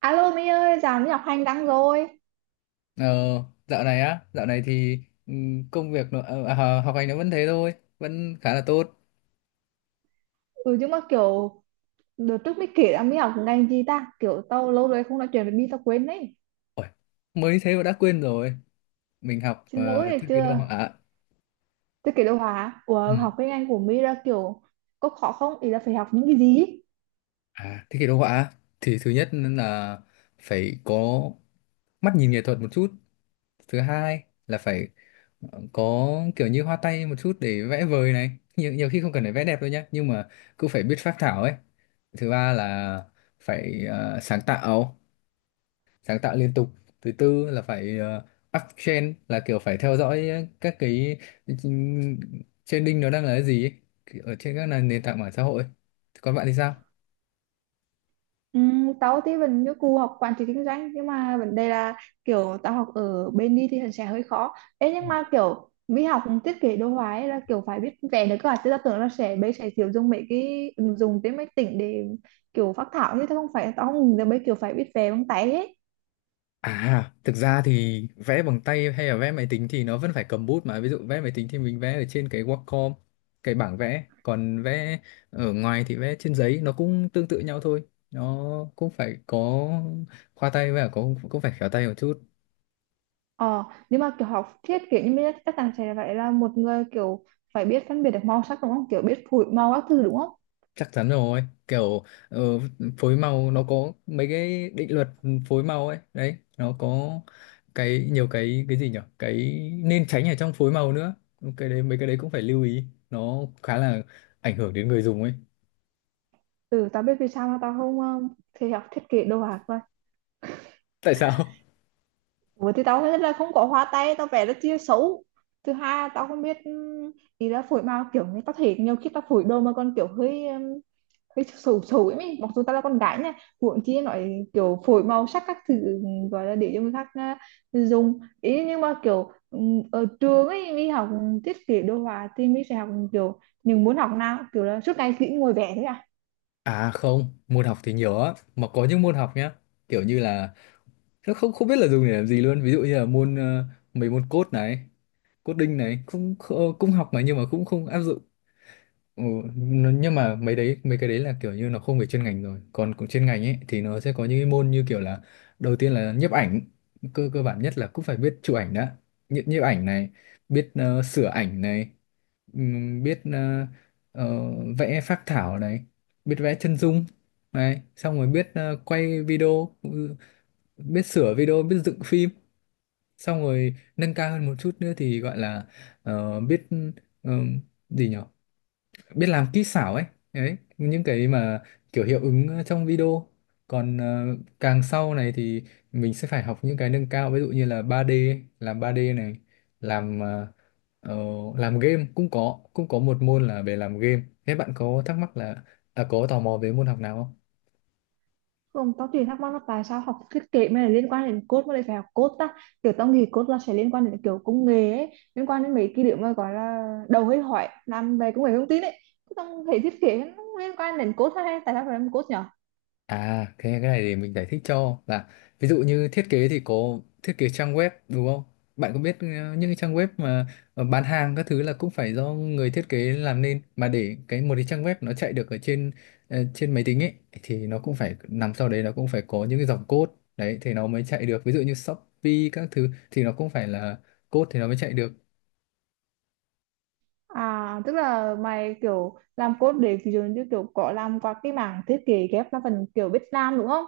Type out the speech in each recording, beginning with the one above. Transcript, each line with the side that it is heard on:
right: Alo Mỹ ơi, dạo Mỹ học hành đăng rồi.
left: Ờ, dạo này thì công việc nó, ờ, à, học hành nó vẫn thế thôi, vẫn khá là tốt.
right: Ừ nhưng mà kiểu đợt trước mới kể là Mỹ học ngành gì ta? Kiểu tao lâu rồi không nói chuyện với Mỹ tao quên đấy.
left: Ôi, mới thế mà đã quên rồi. Mình học
right: Xin lỗi này
left: thiết kế đồ
right: chưa?
left: họa.
right: Tôi kể đồ hả?
left: Ừ.
right: Ủa học cái ngành của Mỹ ra kiểu có khó không? Ý là phải học những cái gì?
left: À, thiết kế đồ họa thì thứ nhất là phải có mắt nhìn nghệ thuật một chút. Thứ hai là phải có kiểu như hoa tay một chút để vẽ vời này. Nhiều khi không cần phải vẽ đẹp đâu nhá, nhưng mà cứ phải biết phác thảo ấy. Thứ ba là phải sáng tạo. Sáng tạo liên tục. Thứ tư là phải uptrend, là kiểu phải theo dõi các cái ừm, trending nó đang là cái gì ấy, kiểu ở trên các nền nền tảng mạng xã hội. Còn bạn thì sao?
right: Ừ, tao thì vẫn như cụ học quản trị kinh doanh nhưng mà vấn đề là kiểu tao học ở bên đi thì sẽ hơi khó. Ê,
left: Ừ.
right: nhưng mà kiểu mỹ học thiết kế đồ họa ấy là kiểu phải biết vẽ nữa cơ à, chứ tao tưởng là sẽ bây sẽ kiểu dùng mấy cái ứng dụng trên máy tính để kiểu phác thảo như thế, không phải tao không giờ bây kiểu phải biết vẽ bằng tay hết.
left: À thực ra thì vẽ bằng tay hay là vẽ máy tính thì nó vẫn phải cầm bút mà. Ví dụ vẽ máy tính thì mình vẽ ở trên cái Wacom, cái bảng vẽ. Còn vẽ ở ngoài thì vẽ trên giấy, nó cũng tương tự nhau thôi. Nó cũng phải có khoa tay, và có cũng phải khéo tay một chút.
right: Ờ nhưng mà kiểu học thiết kế như thế chắc chắn sẽ phải là một người kiểu phải biết phân biệt được màu sắc đúng không, kiểu biết phối màu các thứ đúng không.
left: Chắc chắn rồi, kiểu ờ, phối màu nó có mấy cái định luật phối màu ấy đấy. Nó có cái, nhiều cái gì nhở, cái nên tránh ở trong phối màu nữa. Cái đấy, mấy cái đấy cũng phải lưu ý, nó khá là ảnh hưởng đến người dùng ấy.
right: Ừ tao biết vì sao mà tao không thì học thiết kế đồ họa.
left: Tại sao?
right: Ủa thì tao nghĩ là không có hoa tay tao vẽ rất chia xấu. Thứ hai là tao không biết, ý là phổi màu, kiểu như tao thấy nhiều khi tao phổi đồ mà còn kiểu hơi hơi xấu xấu ấy, mình mặc dù tao là con gái nha, huống chi nói kiểu phổi màu sắc các thứ, gọi là để cho người khác à, dùng ý. Nhưng mà kiểu ở trường ấy mình học thiết kế đồ họa thì mình sẽ học kiểu mình muốn học nào, kiểu là suốt ngày chỉ ngồi vẽ thôi à?
left: À không, môn học thì nhiều á, mà có những môn học nhá, kiểu như là nó không không biết là dùng để làm gì luôn. Ví dụ như là môn mấy môn code này, coding này, cũng cũng học mà, nhưng mà cũng không áp dụng. Ừ, nhưng mà mấy cái đấy là kiểu như nó không về chuyên ngành rồi. Còn cũng chuyên ngành ấy thì nó sẽ có những cái môn như kiểu là đầu tiên là nhiếp ảnh, cơ cơ bản nhất là cũng phải biết chụp ảnh đã. Nhiếp nhiếp ảnh này, biết sửa ảnh này, biết ờ, vẽ phác thảo này, biết vẽ chân dung này, xong rồi biết quay video, biết sửa video, biết dựng phim. Xong rồi nâng cao hơn một chút nữa thì gọi là biết ờ, gì nhỉ, biết làm kỹ xảo ấy. Đấy những cái mà kiểu hiệu ứng trong video. Còn càng sau này thì mình sẽ phải học những cái nâng cao, ví dụ như là 3D, làm 3D này, làm ờ, ờ, làm game. Cũng có một môn là về làm game. Thế bạn có thắc mắc là à, có tò mò về môn học nào không?
right: Không, tao chỉ thắc mắc là tại sao học thiết kế mới là liên quan đến code mà lại phải học code ta, kiểu tao nghĩ code là sẽ liên quan đến kiểu công nghệ ấy, liên quan đến mấy cái điều mà gọi là đầu hơi hỏi làm về công nghệ thông tin ấy. Thế tao thấy thiết kế nó liên quan đến code hay tại sao phải làm code nhở.
left: À, cái này thì mình giải thích cho, là ví dụ như thiết kế thì có thiết kế trang web đúng không? Bạn có biết những cái trang web mà bán hàng các thứ là cũng phải do người thiết kế làm nên mà. Để cái một cái trang web nó chạy được ở trên trên máy tính ấy thì nó cũng phải nằm sau đấy, nó cũng phải có những cái dòng code. Đấy thì nó mới chạy được. Ví dụ như Shopee các thứ thì nó cũng phải là code thì nó mới chạy được.
right: À, tức là mày kiểu làm code để ví dụ như kiểu có làm qua cái mảng thiết kế ghép là phần kiểu biết làm đúng không?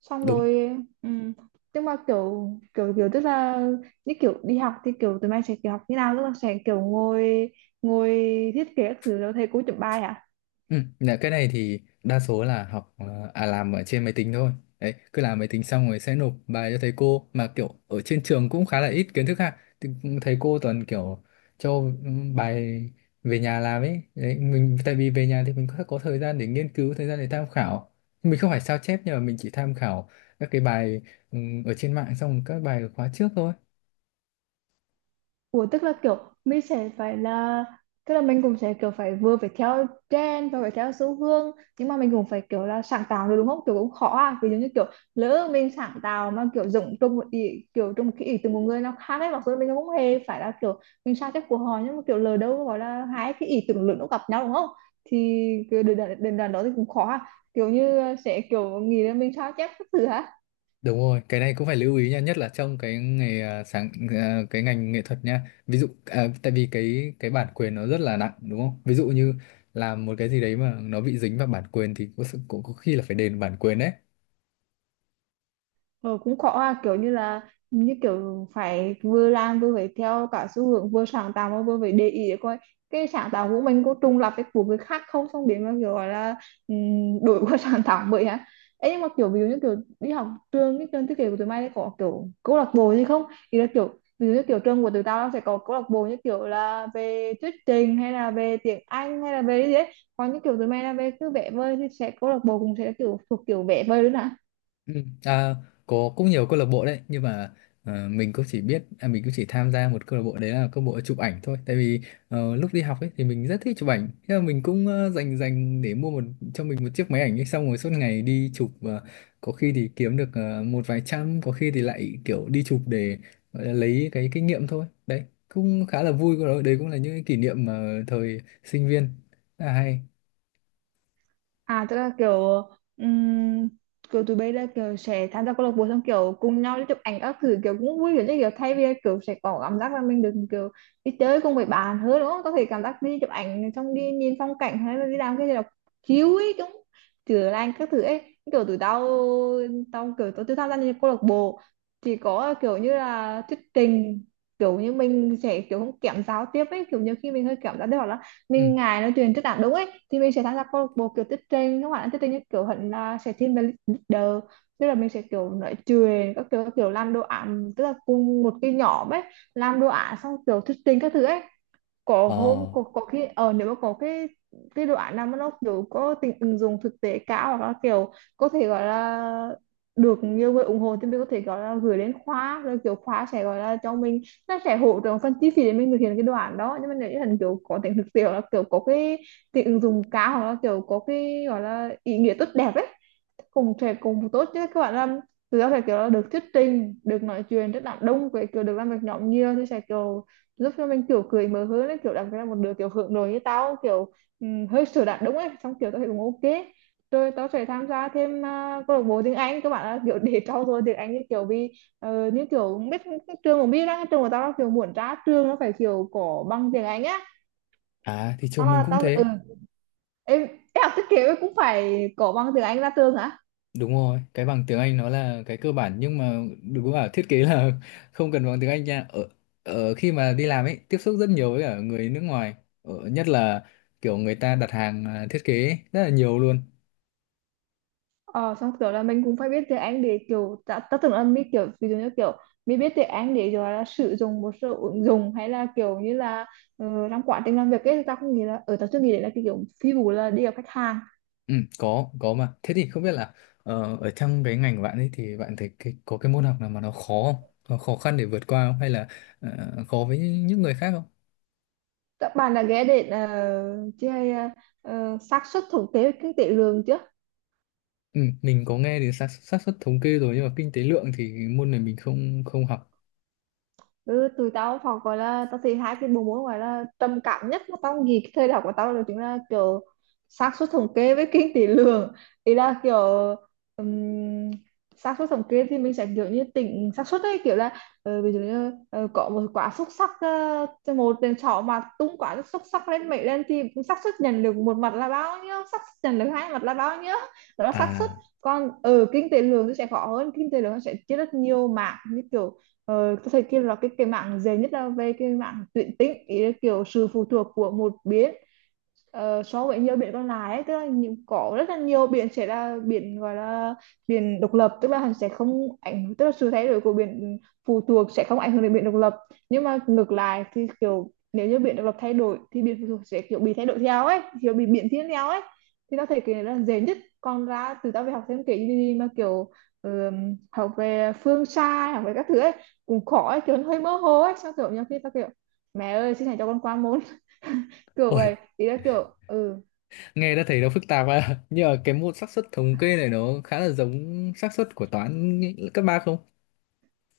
right: Xong
left: Đúng.
right: rồi ừm, nhưng mà kiểu kiểu kiểu tức là như kiểu đi học thì kiểu tụi mày sẽ kiểu học như nào, tức là sẽ kiểu ngồi ngồi thiết kế các thứ rồi thầy cô chấm bài hả?
left: Ừ, dạ, cái này thì đa số là học làm ở trên máy tính thôi. Đấy, cứ làm máy tính xong rồi sẽ nộp bài cho thầy cô, mà kiểu ở trên trường cũng khá là ít kiến thức ha. Thì thầy cô toàn kiểu cho bài về nhà làm ấy. Đấy, mình tại vì về nhà thì mình có thời gian để nghiên cứu, thời gian để tham khảo. Mình không phải sao chép, nhưng mà mình chỉ tham khảo các cái bài ở trên mạng, xong rồi các bài ở khóa trước thôi.
right: Ủa tức là kiểu mình sẽ phải là, tức là mình cũng sẽ kiểu phải vừa theo trend và phải theo xu hướng, nhưng mà mình cũng phải kiểu là sáng tạo được đúng không, kiểu cũng khó à, ví dụ như kiểu lỡ mình sáng tạo mà kiểu dùng trong một ý, kiểu trong một cái ý từ một người nào khác ấy, mặc dù mình cũng không hề phải là kiểu mình sao chép của họ, nhưng mà kiểu lỡ đâu gọi là hai cái ý tưởng lớn nó gặp nhau đúng không, thì cái đền đoạn đến đó thì cũng khó à, kiểu như sẽ kiểu nghĩ là mình sao chép các thứ hả.
left: Đúng rồi, cái này cũng phải lưu ý nha, nhất là trong cái nghề à, sáng à, cái ngành nghệ thuật nha. Ví dụ tại vì cái bản quyền nó rất là nặng đúng không? Ví dụ như làm một cái gì đấy mà nó bị dính vào bản quyền thì có sự cũng có khi là phải đền bản quyền đấy.
right: Ờ, cũng khó à, kiểu như là như kiểu phải vừa làm vừa phải theo cả xu hướng, vừa sáng tạo mà vừa phải để ý để coi cái sáng tạo của mình có trùng lặp với của người khác không, xong biến mà kiểu gọi là đổi qua sáng tạo vậy á ấy. Nhưng mà kiểu ví dụ như kiểu đi học trường, cái trường thiết kế của tụi mày có kiểu câu lạc bộ gì không, thì là kiểu ví dụ như kiểu trường của tụi tao nó sẽ có câu lạc bộ như kiểu là về thuyết trình hay là về tiếng Anh hay là về cái gì đấy, còn như kiểu tụi mày là về cứ vẽ vời thì sẽ câu lạc bộ cũng sẽ kiểu thuộc kiểu vẽ vời luôn ạ.
left: Ừ. À, có cũng nhiều câu lạc bộ đấy, nhưng mà mình cũng chỉ tham gia một câu lạc bộ, đấy là câu lạc bộ chụp ảnh thôi. Tại vì lúc đi học ấy thì mình rất thích chụp ảnh, thế là mình cũng dành dành để mua một, cho mình một chiếc máy ảnh ấy, xong rồi suốt ngày đi chụp. Và có khi thì kiếm được một vài trăm, có khi thì lại kiểu đi chụp để gọi là lấy cái kinh nghiệm thôi. Đấy cũng khá là vui của nó, đấy cũng là những cái kỷ niệm mà thời sinh viên rất là hay.
right: À tức là kiểu ừm, kiểu tụi bay là kiểu sẽ tham gia câu lạc bộ xong kiểu cùng nhau đi chụp ảnh các thứ kiểu cũng vui, kiểu như kiểu thay vì kiểu sẽ có cảm giác là mình được kiểu đi chơi cùng với bạn hơn đúng không? Có thể cảm giác đi chụp ảnh xong đi nhìn phong cảnh hay là đi làm cái gì đó chiếu ấy cũng chữa lành các thứ ấy. Kiểu tụi tao, tao kiểu tụi tao tham gia những câu lạc bộ thì có kiểu như là thuyết trình, kiểu như mình sẽ kiểu không kém giao tiếp ấy, kiểu nhiều khi mình hơi kém giao tiếp hoặc là
left: Ừ.
right: mình ngại nói chuyện trước đảng đúng ấy, thì mình sẽ tham gia câu lạc bộ kiểu thuyết trình, các bạn thuyết trình như kiểu hẳn là sẽ thiên về leader, tức là mình sẽ kiểu nói chuyện các kiểu, các kiểu làm đồ án, tức là cùng một cái nhóm ấy làm đồ án xong kiểu thuyết trình các thứ ấy. Có
left: ờ
right: hôm có khi ờ nếu mà có cái đoạn nào mà nó kiểu có tính ứng dụng thực tế cao hoặc là kiểu có thể gọi là được nhiều người ủng hộ thì mình có thể gọi là gửi đến khóa rồi kiểu khóa sẽ gọi là cho mình, nó sẽ hỗ trợ phần chi phí để mình thực hiện cái đoạn đó. Nhưng mà nếu như thành kiểu có tính thực tế hoặc là kiểu có cái tính ứng dụng cao hoặc là kiểu có cái gọi là ý nghĩa tốt đẹp ấy, cùng sẽ cùng tốt chứ các bạn làm, từ đó sẽ kiểu là được thuyết trình, được nói chuyện rất là đông, với kiểu được làm việc nhóm nhiều thì sẽ kiểu giúp cho mình kiểu cười mở hơn ấy, kiểu đặc biệt là một đứa kiểu hướng nội như tao, kiểu hơi sửa đạt đúng ấy, xong kiểu tao thấy cũng ok rồi tao sẽ tham gia thêm à, câu lạc bộ tiếng Anh các bạn ạ, kiểu để trau dồi tiếng Anh, như kiểu vì như kiểu biết trường cũng biết đó, trường của tao là kiểu muốn ra trường nó phải kiểu có bằng tiếng Anh á.
left: à thì
right: Tao
left: trường mình
right: là
left: cũng
right: tao ừ
left: thế.
right: em, em học thiết kế cũng phải có bằng tiếng Anh ra trường hả?
left: Đúng rồi, cái bằng tiếng Anh nó là cái cơ bản, nhưng mà đừng có bảo thiết kế là không cần bằng tiếng Anh nha. Ở khi mà đi làm ấy, tiếp xúc rất nhiều với cả người nước ngoài, nhất là kiểu người ta đặt hàng thiết kế ấy, rất là nhiều luôn.
right: Ờ, xong kiểu là mình cũng phải biết tiếng Anh để kiểu ta, ta tưởng là mình kiểu ví dụ như kiểu mình biết tiếng Anh để rồi là sử dụng một số ứng dụng hay là kiểu như là trong quá trình làm việc ấy, thì ta không nghĩ là ở ta chưa nghĩ đến là cái kiểu phi vụ là đi gặp khách hàng.
left: Ừ, có mà. Thế thì không biết là ở trong cái ngành của bạn ấy thì bạn thấy có cái môn học nào mà nó khó không? Nó khó khăn để vượt qua không? Hay là khó với những người khác không?
right: Các bạn đã ghé đến chơi xác suất thống kê kinh tế lương chưa?
left: Ừ, mình có nghe đến xác xác suất thống kê rồi, nhưng mà kinh tế lượng thì môn này mình không không học.
right: Ừ, tụi tao học gọi là, tao thì hai cái bộ môn gọi là trầm cảm nhất mà tao nghĩ cái thời đại của tao là chính là kiểu xác suất thống kê với kinh tế lượng, ý là kiểu um, xác suất thống kê thì mình sẽ kiểu như tính xác suất ấy, kiểu là ví dụ như có một quả xúc xắc, cho một tên trỏ mà tung quả xúc xắc lên mệnh lên thì xác suất nhận được một mặt là bao nhiêu, xác suất nhận được hai mặt là bao nhiêu, đó là xác suất.
left: À.
right: Còn ở kinh tế lượng thì sẽ khó hơn, kinh tế lượng nó sẽ chia rất nhiều mảng như kiểu tôi thấy kia là cái mạng dễ nhất là về cái mạng tuyển tính, ý là kiểu sự phụ thuộc của một bên so với nhiều biển còn lại ấy, tức là những có rất là nhiều biển sẽ là biển gọi là biển độc lập, tức là hắn sẽ không ảnh, tức là sự thay đổi của biển phụ thuộc sẽ không ảnh hưởng đến biển độc lập, nhưng mà ngược lại thì kiểu nếu như biển độc lập thay đổi thì biển phụ thuộc sẽ kiểu bị thay đổi theo ấy, kiểu bị biến thiên theo ấy, thì nó thể kể là dễ nhất. Còn ra từ tao về học thêm kể gì gì mà kiểu học về phương xa, học về các thứ ấy cũng khó ấy, kiểu nó hơi mơ hồ ấy sao, kiểu nhiều khi tao kiểu mẹ ơi xin hãy cho con qua môn kiểu
left: Ôi,
right: vậy, ý là kiểu ừ.
left: nghe đã thấy nó phức tạp à nhưng mà cái môn xác suất thống kê này nó khá là giống xác suất của toán cấp ba không?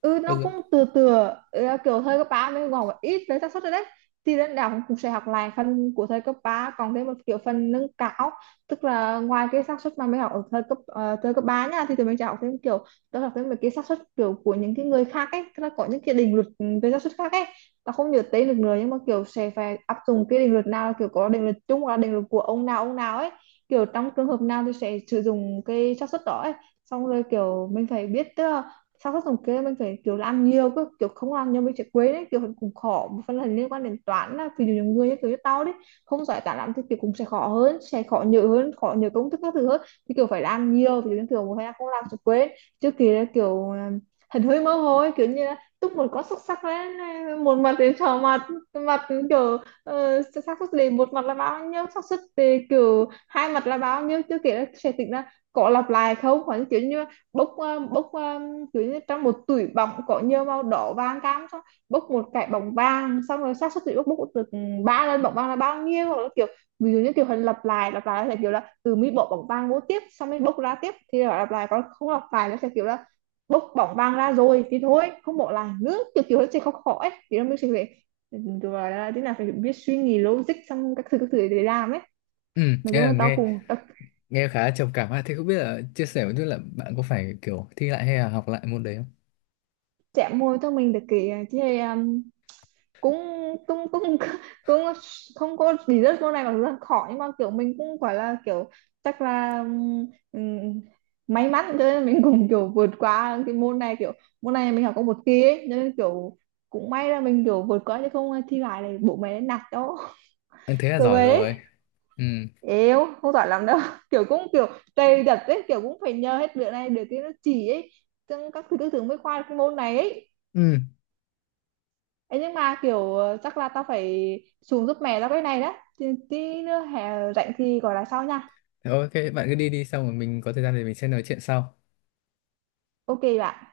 right: Ừ
left: Có
right: nó
left: giống.
right: cũng từ từ. Ừ, kiểu thời cấp 3 mới còn một ít về xác suất rồi đấy, thì đến đại học cũng sẽ học lại phần của thời cấp 3 còn thêm một kiểu phần nâng cao, tức là ngoài cái xác suất mà mình học ở thời cấp thời cấp 3 nha thì tụi mình sẽ học thêm kiểu đó, học thêm mấy cái xác suất kiểu của những cái người khác ấy, tức là có những cái định luật về xác suất khác ấy. Ta không nhớ tên được nữa nhưng mà kiểu sẽ phải áp dụng cái định luật nào, là kiểu có định luật chung hoặc là định luật của ông nào ấy, kiểu trong trường hợp nào thì sẽ sử dụng cái xác suất đó ấy. Xong rồi kiểu mình phải biết, tức là sao các tổng kê mình phải kiểu là ăn nhiều cơ, kiểu không ăn nhiều mình sẽ quên đấy, kiểu cũng khó một phần là liên quan đến toán, là vì nhiều người như kiểu như tao đấy không giỏi toán lắm thì kiểu cũng sẽ khó hơn, sẽ khó nhớ hơn, khó nhớ công thức các thứ hơn, thì kiểu phải làm nhiều thì dụ như kiểu một thời gian không làm sẽ quên. Trước kia là kiểu hình hơi mơ hồ ấy, kiểu như là túc một con xúc sắc lên một mặt đến trò mặt mặt kiểu xác suất đề một mặt là bao nhiêu, xác suất đề kiểu hai mặt là bao nhiêu, chưa kể là sẽ tính là có lặp lại không, hoặc là kiểu như bốc kiểu như trong một túi bóng có nhiều màu đỏ vàng cam xong bốc một cái bóng vàng xong rồi xác suất bị bốc bốc từ ba lên bóng vàng là bao nhiêu, hoặc là kiểu ví dụ như kiểu hình lặp lại là kiểu là từ mi bỏ bóng vàng vô tiếp xong mới bốc ra tiếp thì là lặp lại, còn không lặp lại nó sẽ kiểu là bốc bóng vàng ra rồi thì thôi không bỏ lại nữa, kiểu kiểu nó sẽ khó khó ấy thì nó mới sẽ phải, rồi là thế nào phải biết suy nghĩ logic xong các thứ để làm ấy.
left: Ừ.
right: Mà
left: nghe là
right: chung tao
left: nghe
right: cùng tao
left: nghe khá là trầm cảm ha. Thế không biết là chia sẻ một chút là bạn có phải kiểu thi lại hay là học lại môn đấy không?
right: chạm môi cho mình được cái cũng cũng cũng cũng không có lý rất câu này, mà dù rất khó nhưng mà kiểu mình cũng gọi là kiểu chắc là ừm, may mắn, cho nên mình cũng kiểu vượt qua cái môn này, kiểu môn này mình học có một kỳ ấy, cho nên kiểu cũng may là mình kiểu vượt qua, chứ không thi lại này bố mẹ nạt cho.
left: Ừ, thế là
right: Kiểu
left: giỏi rồi.
right: về
left: Ừ,
right: yếu không giỏi lắm đâu kiểu cũng kiểu cày đặt ấy, kiểu cũng phải nhờ hết việc này được cái nó chỉ ấy, trong các thứ tư tưởng mới khoa được cái môn này ấy.
left: ừ.
right: Ấy nhưng mà kiểu chắc là tao phải xuống giúp mẹ tao cái này đó. Tí tí nữa hè rảnh thì gọi là sau nha.
left: Thế ok, bạn cứ đi đi, xong rồi mình có thời gian thì mình sẽ nói chuyện sau.
right: Ok bạn.